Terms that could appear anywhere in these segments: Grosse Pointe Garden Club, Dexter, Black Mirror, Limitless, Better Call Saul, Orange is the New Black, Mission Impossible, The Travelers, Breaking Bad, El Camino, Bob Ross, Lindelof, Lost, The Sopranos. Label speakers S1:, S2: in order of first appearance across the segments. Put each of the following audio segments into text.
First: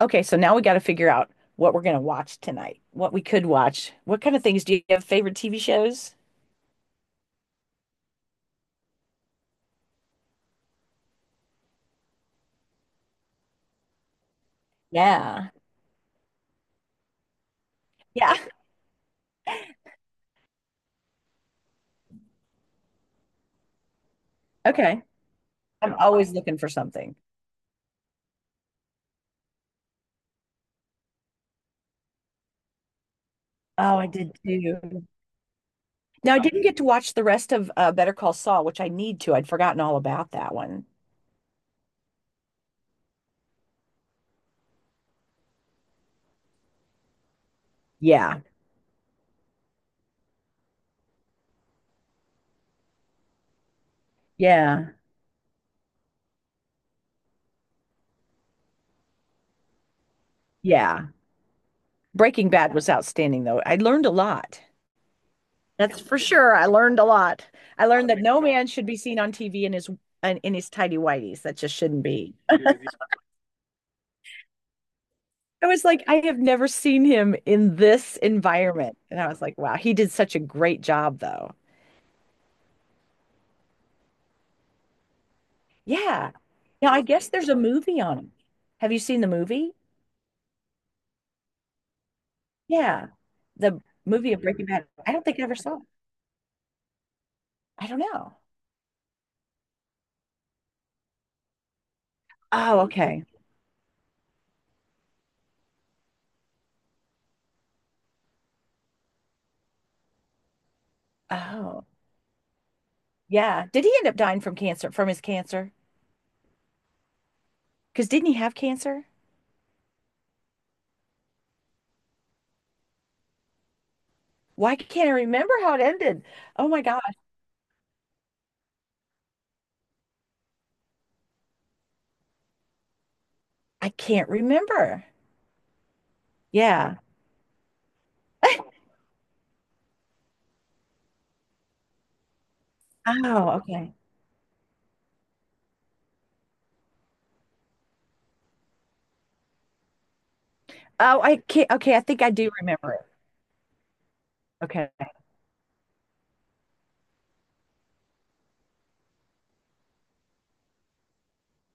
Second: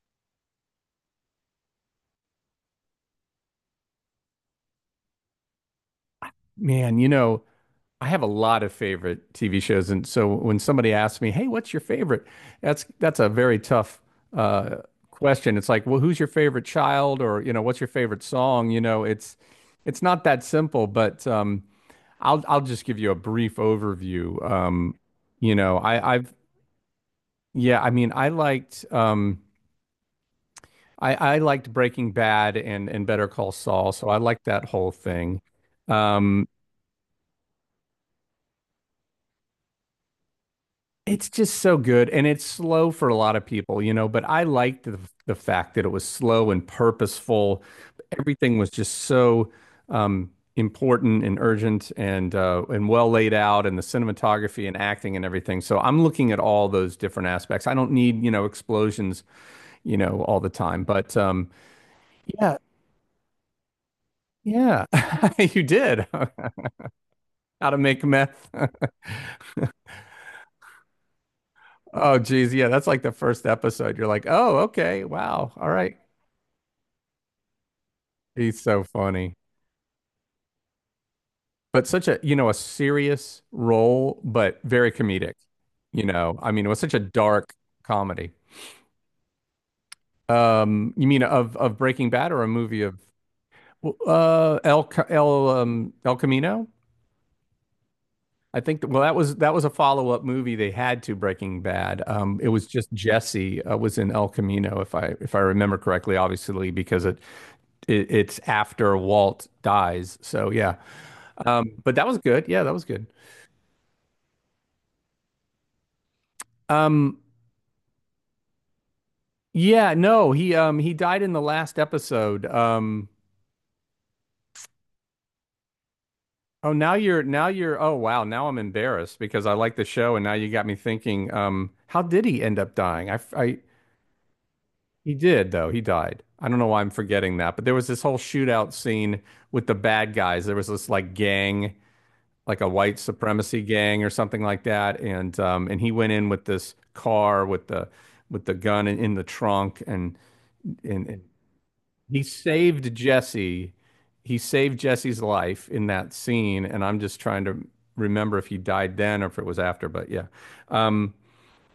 S1: Okay, so now we got to figure out what we're going to watch tonight, what we could watch. What kind of things do you have favorite TV shows?
S2: Man, you know, I have a lot of favorite TV shows, and so when somebody asks me, "Hey, what's your favorite?" That's a very tough uh,
S1: Yeah.
S2: question. It's like, well, who's your favorite child, or you know, what's your favorite
S1: Yeah.
S2: song? You know, it's not that simple. But I'll just give you a brief overview.
S1: Okay.
S2: You know,
S1: I'm
S2: I,
S1: always
S2: I've
S1: looking for something.
S2: yeah, I mean, I liked I liked Breaking Bad and Better Call Saul,
S1: Oh, I
S2: so I
S1: did
S2: liked that whole
S1: too.
S2: thing.
S1: Now, I
S2: Um,
S1: didn't get to watch the rest of Better Call Saul, which I need to. I'd forgotten all about that one.
S2: It's just so good and it's slow for a lot of people, you know, but I liked the fact that it was slow and purposeful.
S1: Yeah.
S2: Everything was just so important and urgent and well laid out and the cinematography and
S1: Yeah.
S2: acting and everything. So I'm looking at all those different aspects. I don't need, you know, explosions, you know, all the time,
S1: Yeah.
S2: but
S1: Breaking
S2: yeah,
S1: Bad was outstanding, though. I learned a lot.
S2: yeah, you
S1: That's
S2: did.
S1: for sure. I learned a lot.
S2: How to
S1: I
S2: make
S1: learned that no
S2: meth.
S1: man should be seen on TV in his in his tidy whities. That just shouldn't
S2: Oh,
S1: be.
S2: geez. Yeah, that's like the first episode. You're like, oh, okay, wow,
S1: I
S2: all
S1: was
S2: right.
S1: like, I have never seen him in this
S2: He's so
S1: environment. And I
S2: funny.
S1: was like, wow, he did such a great job, though.
S2: But such a, you know, a serious role, but very comedic. You
S1: Yeah.
S2: know, I mean, it was
S1: Now,
S2: such a
S1: I guess there's
S2: dark
S1: a movie on
S2: comedy.
S1: him. Have you seen the movie?
S2: You mean of Breaking Bad or a movie of
S1: Yeah. The
S2: well,
S1: movie of Breaking
S2: El
S1: Bad.
S2: Ca-
S1: I don't think I
S2: El
S1: ever saw it.
S2: El Camino?
S1: I don't know.
S2: I think that, well that was a follow-up movie they had to Breaking Bad. It was
S1: Oh,
S2: just
S1: okay.
S2: Jesse was in El Camino if I remember correctly, obviously because it's after Walt dies. So yeah.
S1: Oh,
S2: But that was good. Yeah, that was good.
S1: yeah. Did he end up dying from cancer, from his cancer?
S2: Um,
S1: Because didn't he have cancer?
S2: Yeah, no, he died in the last episode.
S1: Why can't I remember how it ended? Oh
S2: Oh,
S1: my
S2: now
S1: gosh.
S2: you're now you're oh wow, now I'm embarrassed because I like the show and now you got me thinking, um, how did he end up dying? I
S1: I can't remember.
S2: He did though. He died. I don't know why I'm
S1: Yeah.
S2: forgetting that, but there was this whole shootout scene with the bad guys. There was this like gang, like a white
S1: Oh,
S2: supremacy
S1: okay.
S2: gang or something like that, and he went in with this car with the gun in the trunk and and,
S1: Oh,
S2: and
S1: I can't. Okay. I
S2: he
S1: think I do remember
S2: saved
S1: it.
S2: Jesse. He saved
S1: Okay.
S2: Jesse's life in that scene, and I'm just trying to remember if he died then or if it was after. Um,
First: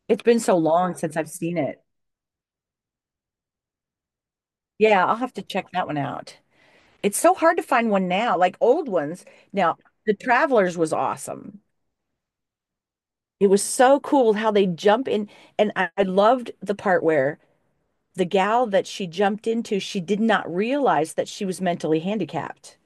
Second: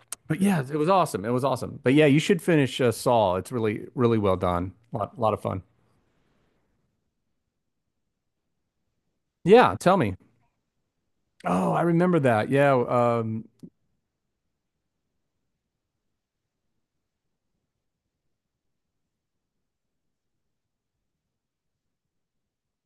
S1: It's been
S2: but
S1: so
S2: yeah, it was
S1: long since
S2: awesome.
S1: I've
S2: It was
S1: seen
S2: awesome.
S1: it.
S2: But yeah, you should finish Saul. It's really well done. A
S1: Yeah, I'll
S2: lot,
S1: have
S2: lot of
S1: to
S2: fun.
S1: check that one out. It's so hard to find one now, like old ones.
S2: Yeah,
S1: Now,
S2: tell
S1: The
S2: me.
S1: Travelers was awesome.
S2: Oh, I remember that. Yeah.
S1: It was so cool how they jump in. And I loved the part where the gal that she jumped into, she did not realize that she was mentally handicapped.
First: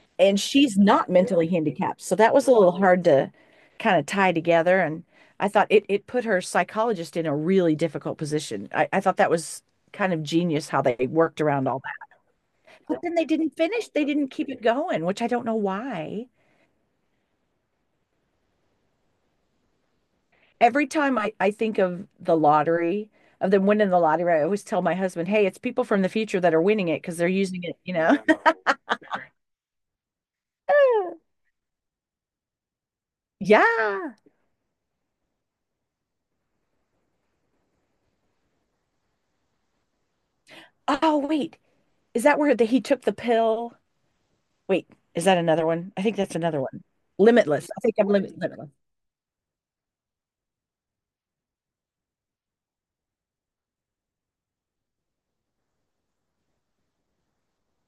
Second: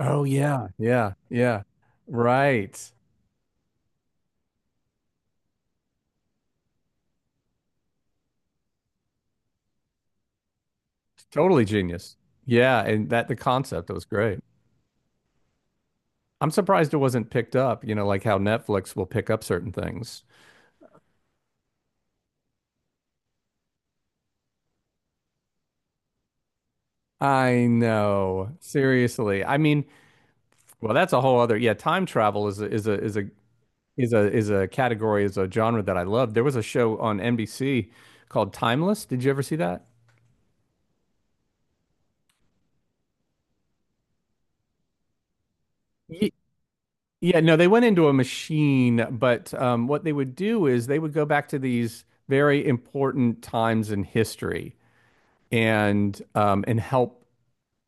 S2: Oh
S1: And
S2: yeah,
S1: she's not
S2: yeah,
S1: mentally
S2: yeah.
S1: handicapped. So that was a little
S2: Right.
S1: hard to kind of tie together. And I thought it put her psychologist in a really difficult position. I thought that was kind of genius how they worked
S2: Totally
S1: around all.
S2: genius. Yeah,
S1: But
S2: and
S1: then they
S2: that the
S1: didn't finish,
S2: concept was
S1: they didn't
S2: great.
S1: keep it going, which I don't know why.
S2: I'm surprised it wasn't picked up. You know, like how Netflix will pick up certain things.
S1: Every time I think of the lottery, of them winning the lottery, I always tell my husband, hey, it's people from the future that are winning it because they're using
S2: I
S1: it,
S2: know. Seriously. I mean, well, that's a whole other, yeah, time travel is a, is a is a is
S1: Yeah.
S2: a is a category, is a genre that I love. There was a show on NBC called Timeless. Did you ever see that?
S1: Oh, wait. Is that where the, he took the pill? Wait, is that another one? I think
S2: Ye-
S1: that's another one.
S2: Yeah, no, they
S1: Limitless. I
S2: went
S1: think
S2: into
S1: I'm
S2: a
S1: limitless.
S2: machine, but what they would do is they would go back to these very important times in history and help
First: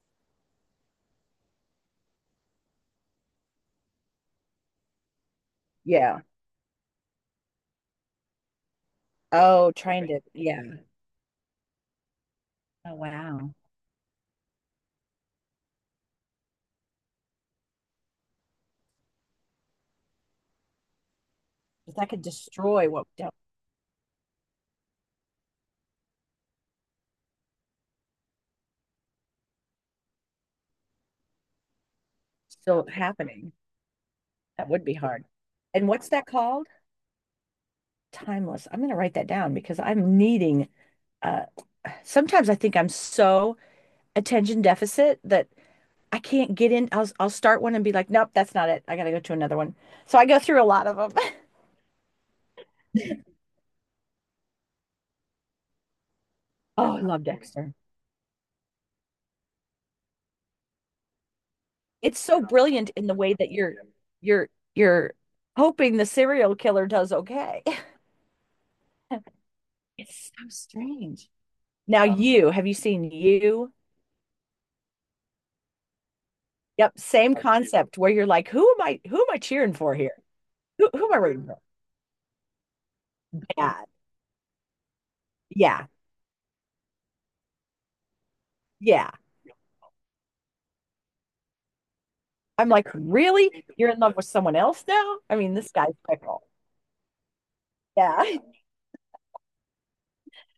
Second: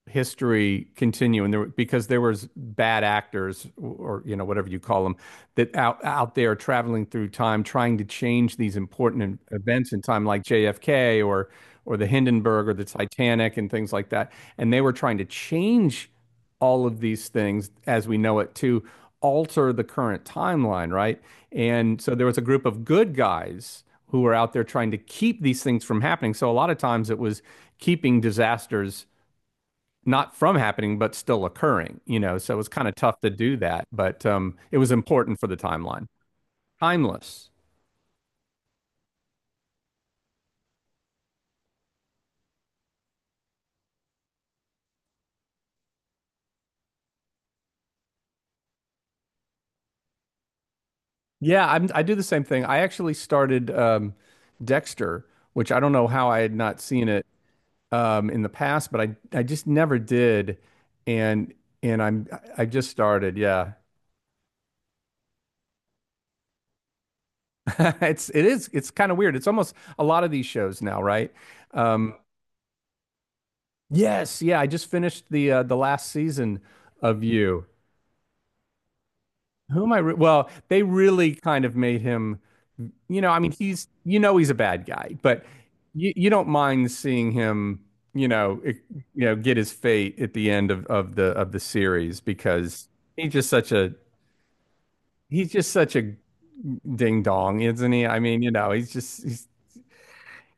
S2: history continue, and there because there was bad actors, or you know whatever you call them, that
S1: Yeah.
S2: out there traveling through time trying to change these important
S1: Oh,
S2: events in
S1: trying to,
S2: time like
S1: yeah.
S2: JFK or the Hindenburg or the
S1: Oh, wow.
S2: Titanic and things like that, and they were trying to change all of these things as we know it to alter the current timeline, right,
S1: If
S2: and
S1: that
S2: so
S1: could
S2: there was a group of
S1: destroy what,
S2: good
S1: what's
S2: guys who were out there trying to keep these things from happening. So a lot of times it was keeping disasters not from happening, but still occurring, you know. So it was
S1: still
S2: kind of tough to
S1: happening,
S2: do that, but
S1: that
S2: it
S1: would
S2: was
S1: be hard.
S2: important for the
S1: And
S2: timeline.
S1: what's that called?
S2: Timeless.
S1: Timeless. I'm going to write that down because I'm needing uh sometimes I think I'm so attention deficit that I can't get in. I'll start one and be like, "Nope, that's not it. I got to go to another one." So I go through a lot of them.
S2: Yeah, I do the same thing. I actually started Dexter, which I don't know how I had not
S1: Oh, I
S2: seen
S1: love
S2: it
S1: Dexter.
S2: in the past, but I just never did, and and
S1: It's
S2: I'm
S1: so
S2: I just
S1: brilliant in the way
S2: started.
S1: that
S2: Yeah,
S1: you're you're hoping the serial killer does okay.
S2: it's kind of weird. It's almost a lot of
S1: It's
S2: these
S1: so
S2: shows now,
S1: strange.
S2: right?
S1: Now
S2: Um,
S1: you, have you seen you?
S2: yes, yeah. I just finished the last season
S1: Yep,
S2: of
S1: same
S2: You.
S1: concept where you're like, "Who am I, cheering
S2: Who am
S1: for
S2: I? Re
S1: here?
S2: Well, they
S1: Who am I
S2: really
S1: rooting for?"
S2: kind of made him, you know, I mean,
S1: Yeah.
S2: he's, you know, he's a bad guy, but
S1: Yeah.
S2: you don't mind seeing him, you know, it,
S1: Yeah.
S2: you know, get his fate at the end of the series
S1: I'm
S2: because
S1: like,
S2: he's just
S1: really?
S2: such
S1: You're
S2: a
S1: in love with someone else now? I
S2: he's
S1: mean,
S2: just
S1: this guy's
S2: such a
S1: fickle.
S2: ding dong, isn't he? I
S1: Yeah.
S2: mean, you know, he's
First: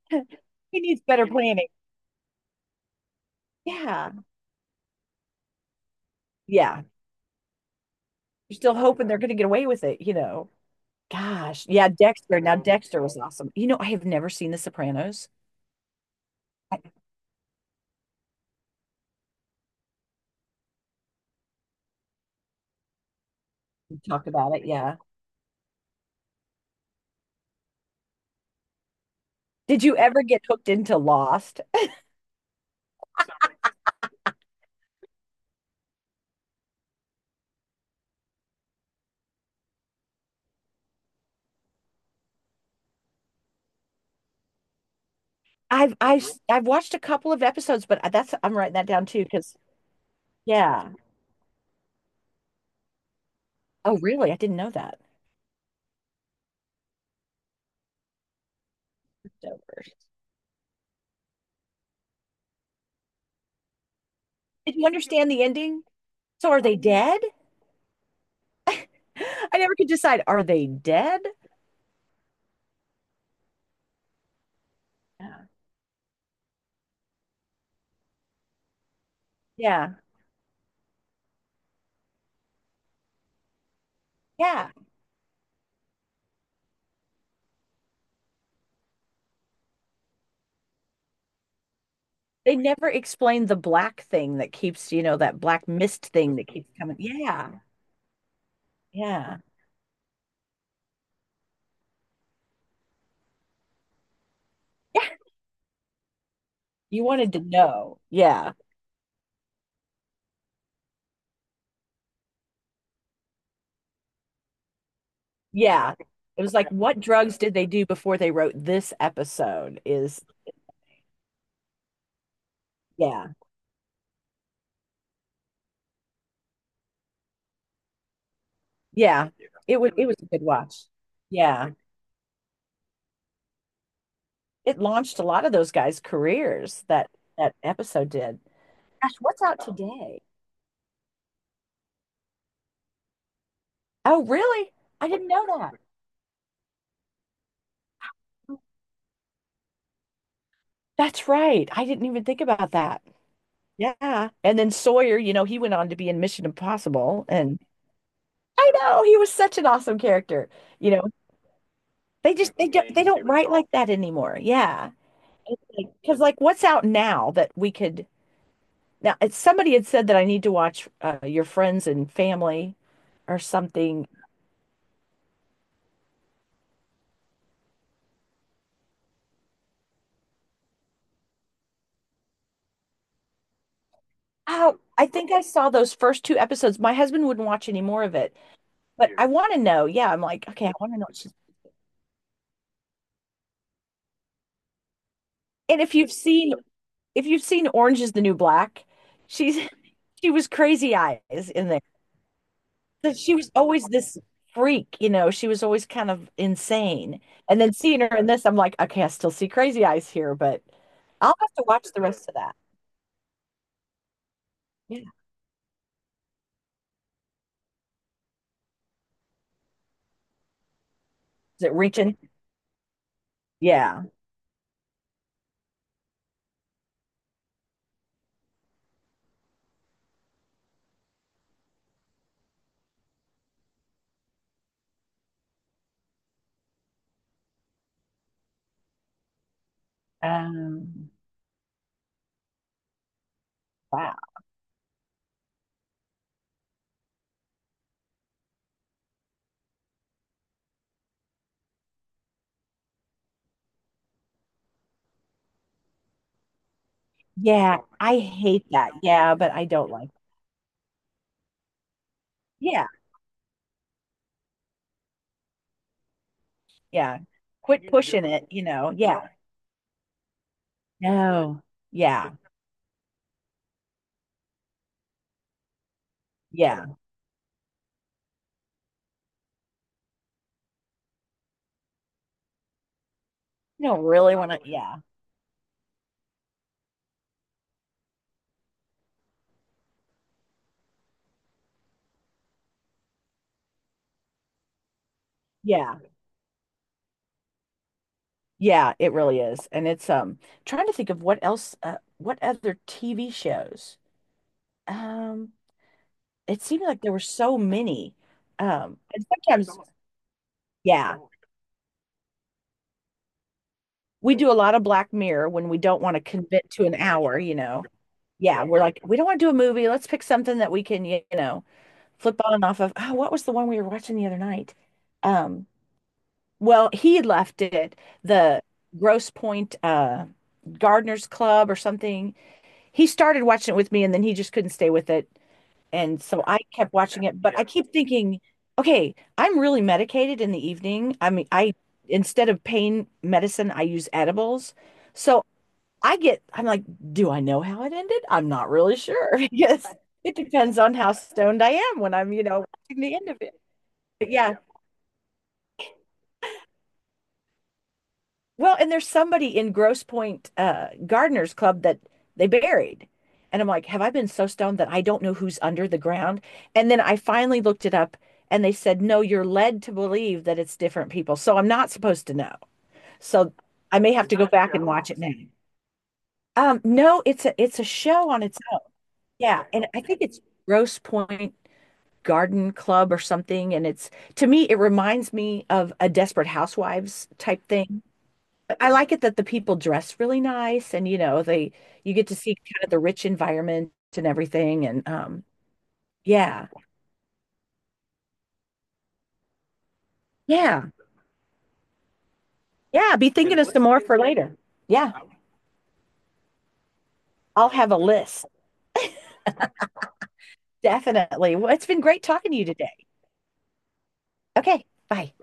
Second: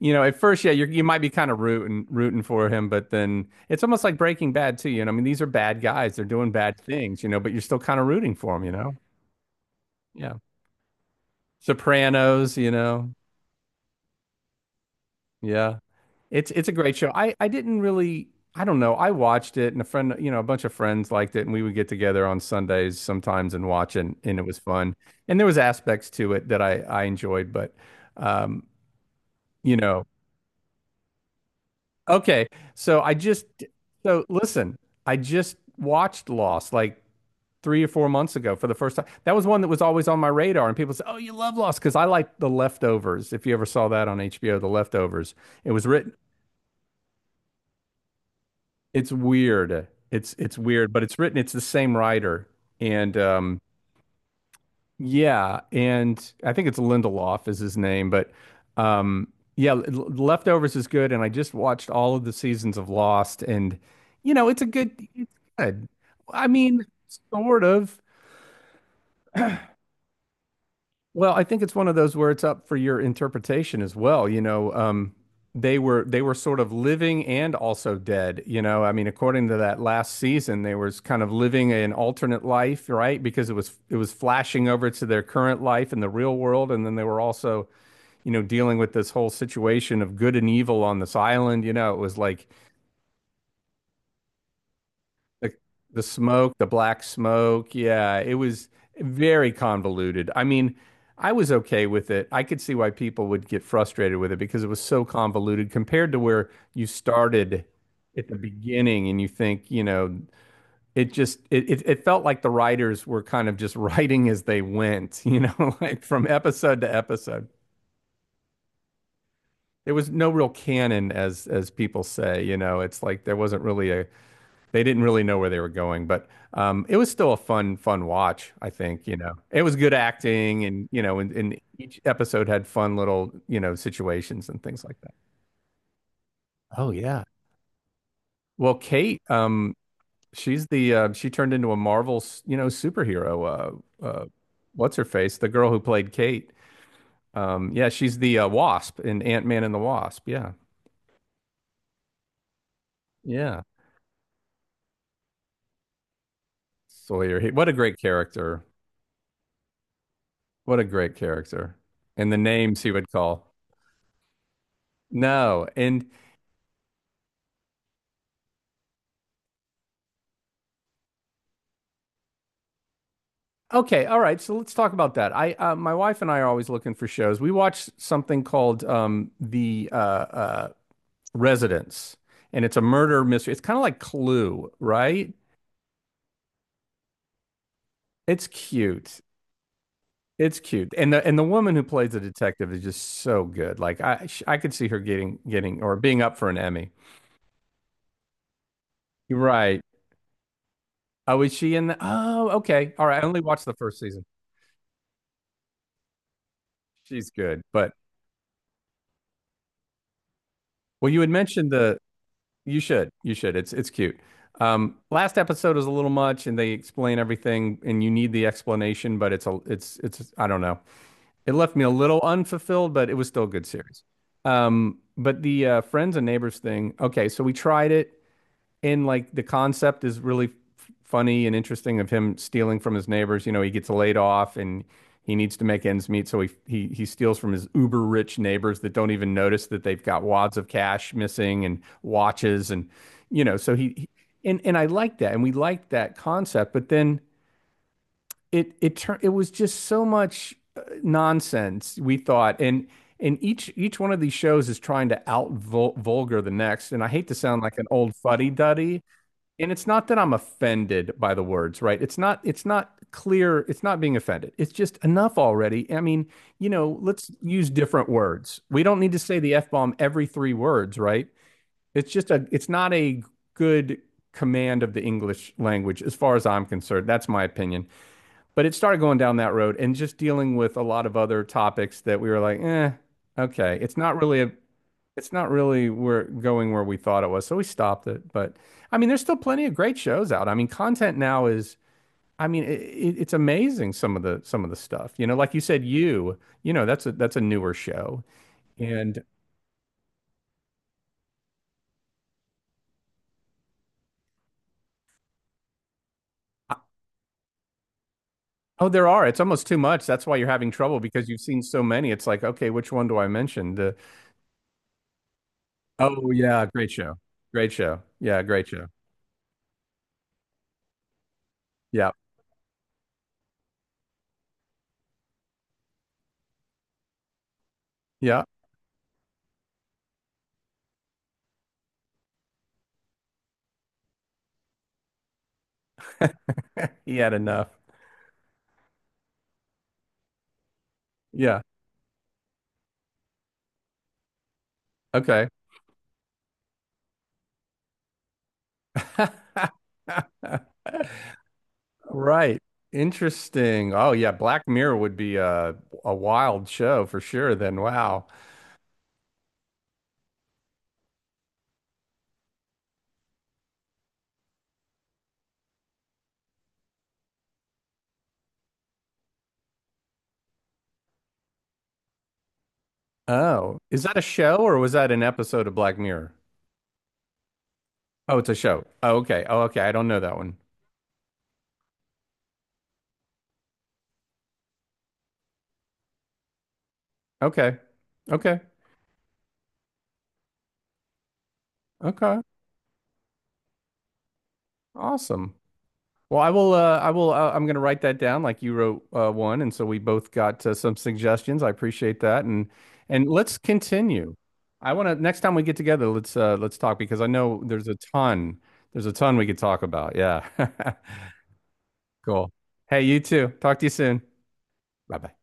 S2: you know, at first, yeah,
S1: He
S2: you're,
S1: needs
S2: you might
S1: better
S2: be kind of
S1: planning.
S2: rooting for him, but then it's almost
S1: Yeah.
S2: like Breaking Bad too, you know. I mean, these are bad guys; they're doing bad
S1: Yeah.
S2: things, you know, but you're still kind of rooting for
S1: You're
S2: them, you
S1: still
S2: know.
S1: hoping they're going to get away with it,
S2: Yeah.
S1: Gosh. Yeah. Dexter. Now,
S2: Sopranos, you
S1: Dexter
S2: know.
S1: was awesome. You know, I have never seen The Sopranos.
S2: Yeah. It's a great show. I didn't really I don't know. I watched it and a friend, you know, a bunch of friends liked it, and we would get together on Sundays sometimes and watch, and
S1: Talk
S2: and it
S1: about
S2: was
S1: it.
S2: fun.
S1: Yeah.
S2: And there was aspects to it that I enjoyed, but um, you
S1: Did you
S2: know.
S1: ever get hooked into Lost?
S2: Okay. So I just so Listen, I just watched Lost like 3 or 4 months ago for the first time. That was one that was always on my radar and people say, "Oh, you love Lost" because I like The Leftovers. If you ever saw that on HBO, The Leftovers. It was
S1: I've
S2: written.
S1: I've I've watched a couple of episodes, but that's I'm writing that down
S2: It's
S1: too because
S2: weird. It's
S1: yeah.
S2: weird, but it's written. It's the same writer, and
S1: Oh, really? I didn't know that.
S2: yeah, and I think it's Lindelof is his name, but um,
S1: So,
S2: yeah, Leftovers is good, and I just watched all of the seasons of Lost, and you know, it's a
S1: did you
S2: good,
S1: understand
S2: it's
S1: the ending?
S2: good. I
S1: So are they
S2: mean,
S1: dead?
S2: sort of.
S1: I never could decide. Are they dead?
S2: Well, I think it's one of those where it's up for your interpretation as well. You know,
S1: Yeah.
S2: they were sort of living and also dead. You know, I mean, according to that
S1: Yeah.
S2: last season, they was kind of living an alternate life, right? Because it was flashing
S1: Yeah.
S2: over to their current life in the real world, and then they were also, you know, dealing with this whole situation of good and evil on this island. You know, it was like
S1: They never explain the black thing that keeps, that
S2: The,
S1: black
S2: the
S1: mist thing that
S2: smoke, the
S1: keeps coming.
S2: black
S1: Yeah.
S2: smoke. Yeah, it was
S1: Yeah.
S2: very convoluted. I mean, I was okay with it. I could see why people would get frustrated with it because it was
S1: Yeah.
S2: so convoluted compared to where you
S1: You wanted to
S2: started
S1: know.
S2: at the
S1: Yeah.
S2: beginning, and you think, you know, it just it, it it felt like the writers were kind of just writing as they went, you know,
S1: Yeah.
S2: like from
S1: It was like,
S2: episode to
S1: what drugs
S2: episode.
S1: did they do before they wrote this episode?
S2: There was
S1: Is
S2: no real canon as people say, you know, it's like
S1: yeah.
S2: there wasn't really a they didn't really know where they were going, but it was still a fun, fun watch, I think, you
S1: Yeah.
S2: know. It was
S1: It was
S2: good
S1: it was a good
S2: acting
S1: watch.
S2: and, you know, and
S1: Yeah.
S2: each episode had fun little, you know, situations and
S1: It
S2: things like that.
S1: launched a lot of those guys' careers
S2: Oh
S1: that
S2: yeah.
S1: that episode did.
S2: Well,
S1: Gosh,
S2: Kate,
S1: what's out today?
S2: she's the she turned into a Marvel, you know, superhero.
S1: Oh, really?
S2: What's her
S1: I didn't
S2: face? The
S1: know
S2: girl
S1: that.
S2: who played Kate. Yeah, she's the Wasp in Ant-Man and the Wasp. Yeah,
S1: That's right. I didn't even think about that.
S2: yeah.
S1: Yeah. And then Sawyer, you know, he went on to be in Mission Impossible.
S2: Sawyer, he,
S1: And
S2: what a great character!
S1: I know he was such an awesome character.
S2: What a
S1: You know,
S2: great character! And
S1: they
S2: the
S1: just they
S2: names
S1: don't
S2: he
S1: they Amazing
S2: would
S1: don't write dog.
S2: call.
S1: Like superhero. That anymore. Yeah.
S2: No, and
S1: Because like what's out now that we could now it's, somebody had said that I need to watch Your Friends and Family or
S2: okay,
S1: something.
S2: all right. So let's talk about that. I My wife and I are always looking for shows. We watch something called The Residence, and it's a murder mystery. It's kind of like Clue,
S1: Oh, I
S2: right?
S1: think I saw those first two episodes. My husband wouldn't watch any more of it,
S2: It's
S1: but
S2: cute.
S1: I want to know. Yeah, I'm like,
S2: It's
S1: okay, I
S2: cute,
S1: want to know.
S2: and
S1: What
S2: the
S1: she's-
S2: and the woman who plays the detective is just so good. Like I could see her getting
S1: And
S2: or being up for an Emmy.
S1: if you've seen Orange is the New Black,
S2: You're
S1: she's
S2: right.
S1: she was crazy
S2: Oh,
S1: eyes
S2: is
S1: in
S2: she
S1: there.
S2: in the? Oh, okay. All
S1: So
S2: right. I
S1: she
S2: only
S1: was
S2: watched the
S1: always
S2: first
S1: this
S2: season.
S1: freak, you know, she was always kind of insane.
S2: She's
S1: And
S2: good,
S1: then
S2: but
S1: seeing her in this, I'm like, okay, I still see crazy eyes here, but
S2: well, you had
S1: I'll have to
S2: mentioned
S1: watch
S2: the
S1: the rest of that.
S2: You should. You should. It's cute.
S1: Yeah.
S2: Last episode is a little much, and they explain everything, and you need the explanation, but it's I don't know. It
S1: Is it
S2: left me a
S1: reaching?
S2: little unfulfilled, but it was still a good series.
S1: Yeah.
S2: But the friends and neighbors thing. Okay, so we tried it, and like the concept is really funny and interesting of him stealing from his neighbors. You know, he gets laid off and he needs to make ends meet, so he steals from his uber rich neighbors that don't even notice that they've got wads of
S1: Um,
S2: cash missing and watches and you know, so he
S1: wow.
S2: and I liked that, and we liked that concept, but then it turned it was just so much nonsense we thought, and each one of these shows is trying to out vul vulgar the next, and I hate to sound like
S1: Yeah,
S2: an old
S1: I hate that.
S2: fuddy-duddy,
S1: Yeah, but I
S2: and it's
S1: don't
S2: not
S1: like it.
S2: that I'm offended by the words, right? It's not it's
S1: Yeah,
S2: not clear, it's not being offended. It's just enough already. I mean, you know,
S1: yeah.
S2: let's use
S1: Quit
S2: different
S1: pushing it,
S2: words. We don't need to
S1: Yeah.
S2: say the F-bomb every three words, right?
S1: No. Yeah.
S2: It's not a good command of the English language as far as I'm
S1: Yeah.
S2: concerned. That's my opinion. But it started going down that road and just dealing with a lot of other topics that we were like, eh, okay.
S1: You don't really want to. Yeah.
S2: It's not really where going where we thought it was, so we stopped it. But I mean, there's still plenty of great shows out. I mean, content now is, I mean, it's amazing some of the stuff. You know, like you said,
S1: Yeah.
S2: you know, that's a newer show,
S1: Yeah, it
S2: and
S1: really is. And it's trying to think of what else what other TV shows. Um it
S2: I-
S1: seemed like there were so many.
S2: oh, there
S1: And
S2: are. It's almost
S1: sometimes
S2: too much. That's why you're having trouble
S1: yeah,
S2: because you've seen so many. It's like, okay, which one do I mention? The
S1: we do a lot of Black Mirror when we don't want to
S2: oh yeah,
S1: commit to an hour, Yeah,
S2: great
S1: we're
S2: show,
S1: like we don't want to do a movie. Let's pick something that we can,
S2: yeah,
S1: flip on and off of. Oh, what was the one we were watching the other night? Um well, he had left it
S2: yeah.
S1: the Gross Point Gardener's Club or something. He started watching it with me and then he just couldn't stay with it. And so I kept
S2: He
S1: watching
S2: had
S1: it, but I
S2: enough.
S1: keep thinking, okay, I'm really medicated in the evening. I mean,
S2: Yeah.
S1: I instead of pain medicine, I use edibles. So
S2: Okay.
S1: I get, I'm like, do I know how it ended? I'm not really sure. Yes, it depends on how stoned I am when I'm,
S2: Right.
S1: watching the end of it.
S2: Interesting. Oh yeah,
S1: But yeah,
S2: Black Mirror would be a wild show for sure then. Wow.
S1: well, and there's somebody in Grosse Pointe Gardeners Club that they buried. And I'm like, have I been so stoned that I don't know who's under the ground? And then I finally looked it up and they said, no, you're led to believe that it's different people. So I'm not supposed to know. So
S2: Oh,
S1: I
S2: is
S1: may
S2: that a
S1: have to go
S2: show
S1: back
S2: or
S1: and
S2: was that
S1: watch it
S2: an
S1: now.
S2: episode of Black Mirror?
S1: No, it's a show
S2: Oh,
S1: on
S2: it's a
S1: its own.
S2: show. Oh, okay. Oh,
S1: Yeah.
S2: okay.
S1: And
S2: I
S1: I
S2: don't
S1: think
S2: know that
S1: it's
S2: one.
S1: Grosse Pointe Garden Club or something. And it's to me, it reminds me of a Desperate Housewives type
S2: Okay.
S1: thing.
S2: Okay.
S1: I like it that the people dress really nice and you know they you get to
S2: Okay.
S1: see kind of the rich environment and everything and.
S2: Awesome. Well, I
S1: Yeah.
S2: will. I will. I'm going to write that down, like you wrote one, and so we both got
S1: Yeah.
S2: some suggestions. I appreciate that,
S1: Yeah,
S2: and
S1: be
S2: let's
S1: thinking of some more for
S2: continue.
S1: later.
S2: I want
S1: Yeah,
S2: to next time we get together, let's talk because I know
S1: I'll
S2: there's
S1: have
S2: a
S1: a list.
S2: ton. There's a ton we could talk about. Yeah.
S1: Definitely. Well, it's been great
S2: Cool.
S1: talking to you
S2: Hey,
S1: today.
S2: you too. Talk to you soon.
S1: Okay,
S2: Bye
S1: bye.
S2: bye.